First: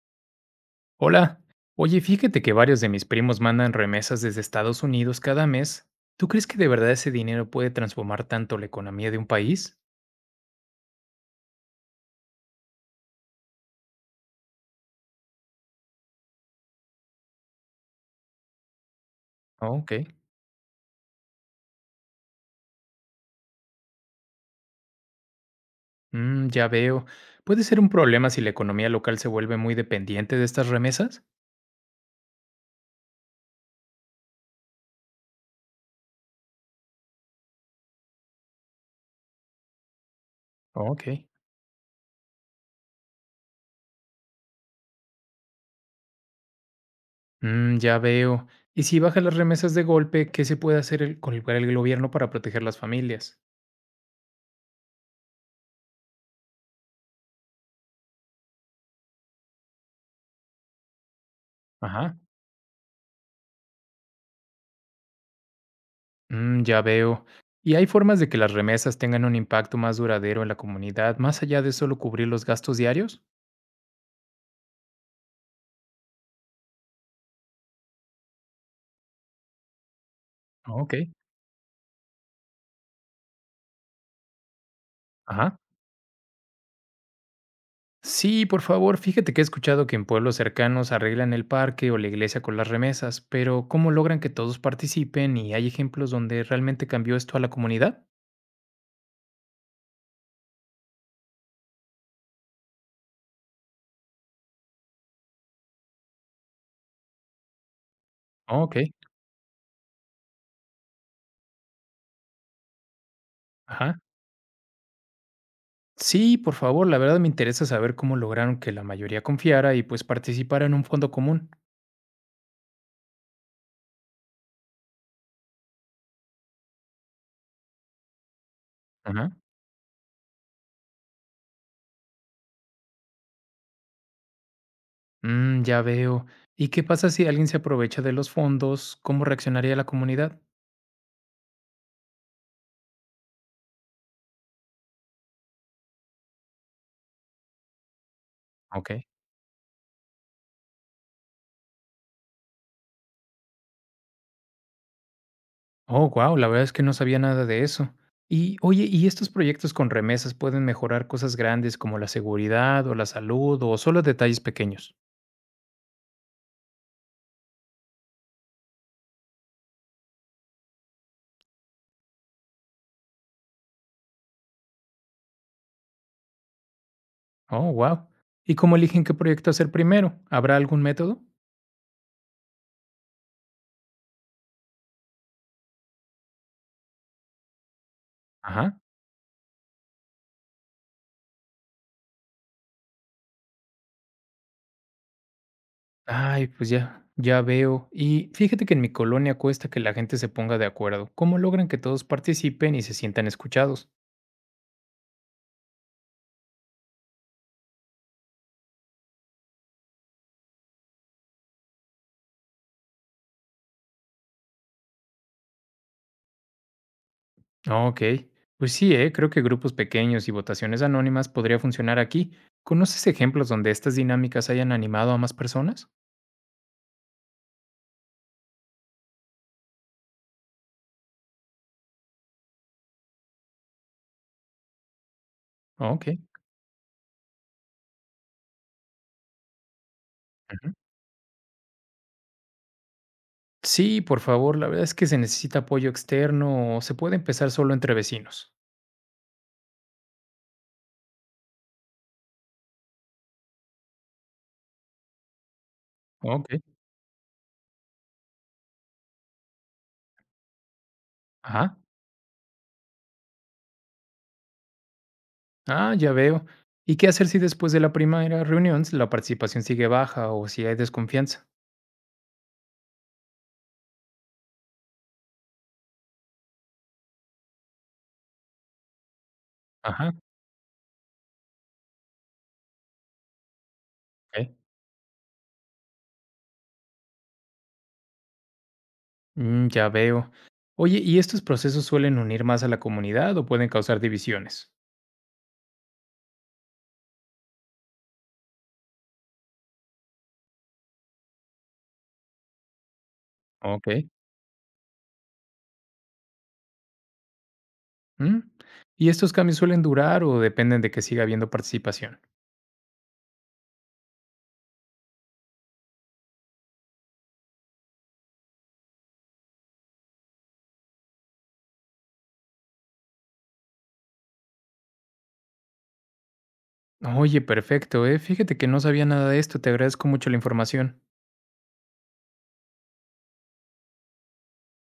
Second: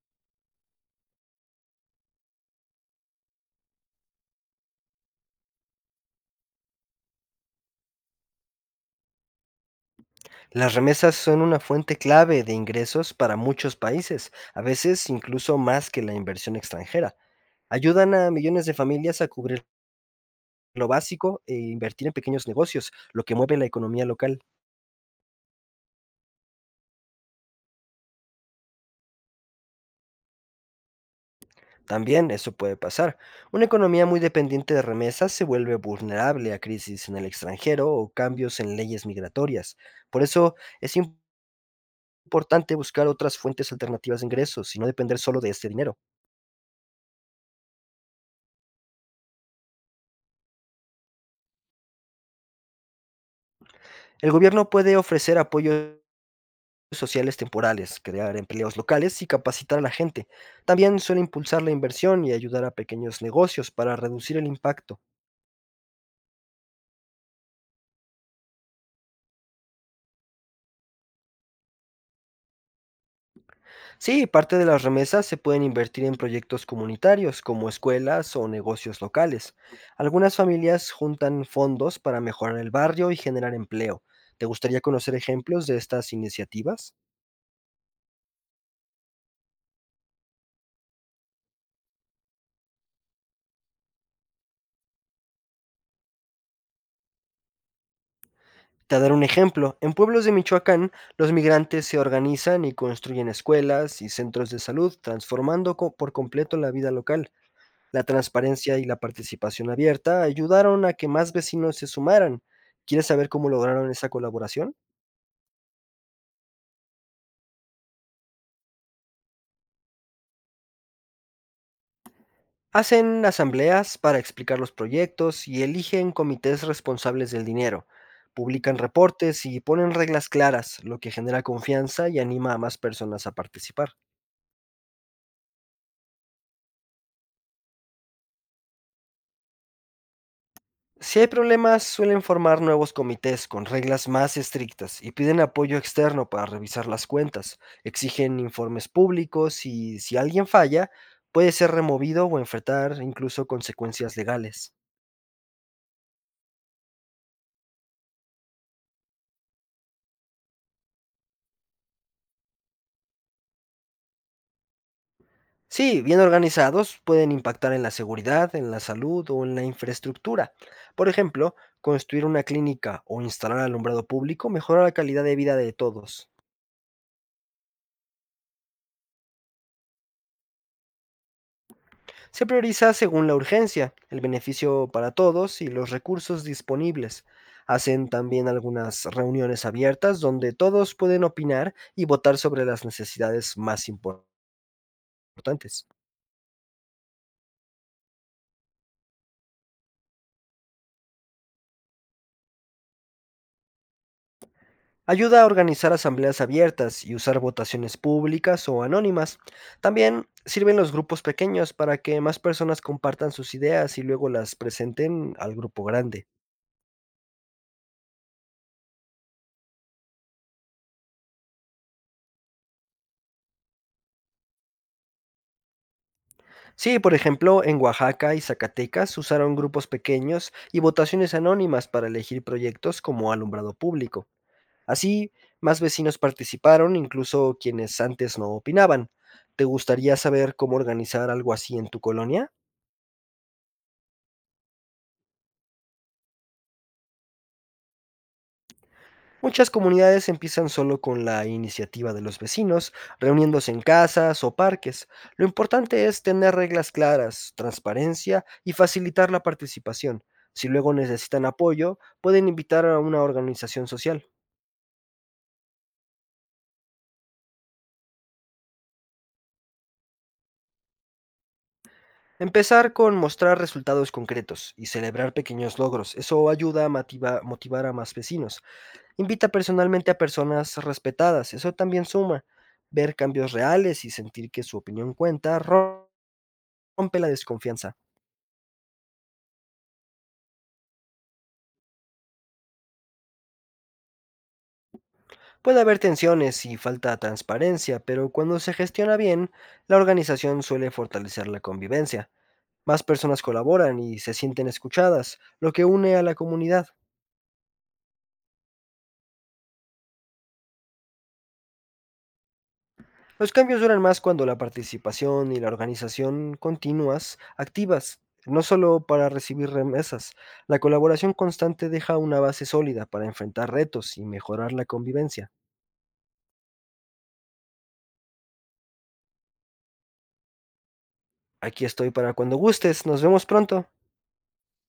Hola, oye, fíjate que varios de mis primos mandan remesas desde Estados Unidos cada mes. ¿Tú crees que de verdad ese dinero puede transformar tanto la economía de un país? Las remesas son una fuente clave de ingresos para muchos países, a veces incluso más que la inversión extranjera. Ayudan a millones de familias a cubrir Oh, ok. lo básico e invertir en pequeños negocios, lo que mueve la economía local. Mm, ya veo. ¿Puede ser un problema si la economía local se vuelve muy dependiente de estas remesas? También eso puede pasar. Una economía muy dependiente de remesas se vuelve vulnerable a crisis en el extranjero o cambios en leyes migratorias. Por eso Oh, es ok. importante buscar otras fuentes alternativas de ingresos y no depender solo de este dinero. Mm, ya veo. ¿Y si bajan las remesas de golpe, qué se puede hacer con el gobierno para proteger las familias? El gobierno puede ofrecer apoyos sociales temporales, crear empleos locales y capacitar a la gente. También suele impulsar la Ajá. inversión y ayudar a pequeños negocios para reducir el impacto. Mm, ya veo. ¿Y hay formas de que las remesas tengan un impacto más duradero en la comunidad, más allá de solo cubrir los gastos diarios? Sí, parte de las remesas se pueden invertir en proyectos comunitarios como escuelas o negocios locales. Algunas familias Ok, juntan fondos para mejorar el barrio y generar empleo. ¿Te gustaría conocer ajá. ejemplos de estas iniciativas? Sí, por favor, fíjate que he escuchado que en pueblos cercanos arreglan el parque o la iglesia con las remesas, pero ¿cómo logran que todos participen y hay ejemplos donde realmente cambió esto a la comunidad? Te daré un ejemplo. En pueblos de Michoacán, los migrantes se organizan y construyen escuelas y centros de salud, transformando por completo la vida local. La Ok, transparencia y la participación abierta ayudaron a que más vecinos se sumaran. ¿Quieres saber cómo lograron ajá. esa colaboración? Sí, por favor, la verdad me interesa saber cómo lograron que la mayoría confiara y pues participara en un fondo común. Hacen asambleas para explicar los proyectos y eligen comités responsables del dinero. Publican Ajá. reportes y ponen reglas claras, lo que genera confianza y anima a más personas a participar. Mm, ya veo. ¿Y qué pasa si alguien se aprovecha de los fondos? ¿Cómo reaccionaría la comunidad? Si hay problemas, suelen formar nuevos comités con reglas más estrictas y piden apoyo externo para revisar las cuentas. Exigen informes Ok. públicos y si alguien falla, puede ser removido o enfrentar incluso consecuencias legales. Oh, wow, la verdad es que no sabía nada de eso. Y oye, ¿y estos proyectos con remesas pueden mejorar cosas grandes como la seguridad o la salud o solo detalles pequeños? Sí, bien organizados, pueden impactar en la seguridad, en la salud o en la infraestructura. Por ejemplo, construir una clínica o instalar alumbrado público mejora la calidad de vida de todos. Oh, wow. ¿Y cómo eligen qué proyecto hacer primero? ¿Habrá algún método? Se prioriza según la urgencia, el beneficio para todos y los recursos disponibles. Hacen también Ajá. algunas reuniones abiertas donde todos pueden opinar y votar sobre las necesidades más importantes. Ay, pues ya, ya veo. Y fíjate que en mi colonia cuesta que la gente se ponga de acuerdo. ¿Cómo logran que todos participen y se sientan escuchados? Ayuda a organizar asambleas abiertas y usar votaciones públicas o anónimas. También sirven los grupos pequeños para que más personas compartan sus ideas y luego las presenten al grupo grande. Ah, ok, pues sí, ¿eh? Creo que grupos pequeños y votaciones anónimas podría funcionar aquí. ¿Conoces ejemplos donde estas dinámicas hayan animado a más personas? Sí, por ejemplo, en Oaxaca y Zacatecas usaron grupos pequeños y votaciones anónimas para elegir proyectos como alumbrado público. Así, más Ah, ok. vecinos participaron, incluso quienes antes no opinaban. ¿Te gustaría saber Ujú. cómo organizar algo así en tu colonia? Sí, por favor, la verdad es que se necesita apoyo externo o se puede empezar solo entre vecinos. Muchas comunidades empiezan solo con la iniciativa de los vecinos, reuniéndose en casas o parques. Lo importante es Ok. tener reglas claras, transparencia y facilitar la participación. Si luego necesitan Ajá. apoyo, pueden invitar a una organización social. Ah, ya veo. ¿Y qué hacer si después de la primera reunión la participación sigue baja o si hay desconfianza? Empezar con mostrar resultados concretos y celebrar pequeños logros. Eso ayuda a motivar a más vecinos. Invita personalmente Ajá. a personas respetadas. Eso también suma. Ver cambios reales y sentir Ok. que su opinión cuenta rompe la desconfianza. Mm, ya veo. Oye, ¿y estos procesos suelen unir más a la comunidad o pueden causar divisiones? Puede haber tensiones y falta de transparencia, pero cuando se gestiona bien, la organización suele fortalecer la convivencia. Más personas Ok. colaboran y se sienten escuchadas, lo que une a la comunidad. Mm. ¿Y estos cambios suelen durar o dependen de que siga habiendo participación? Los cambios duran más cuando la participación y la organización continuas, activas, no solo para recibir remesas. La colaboración constante deja una base sólida para enfrentar retos y mejorar la convivencia. Oye, perfecto, Fíjate que no sabía nada de esto, te agradezco mucho la información. Aquí estoy para cuando gustes, nos vemos pronto.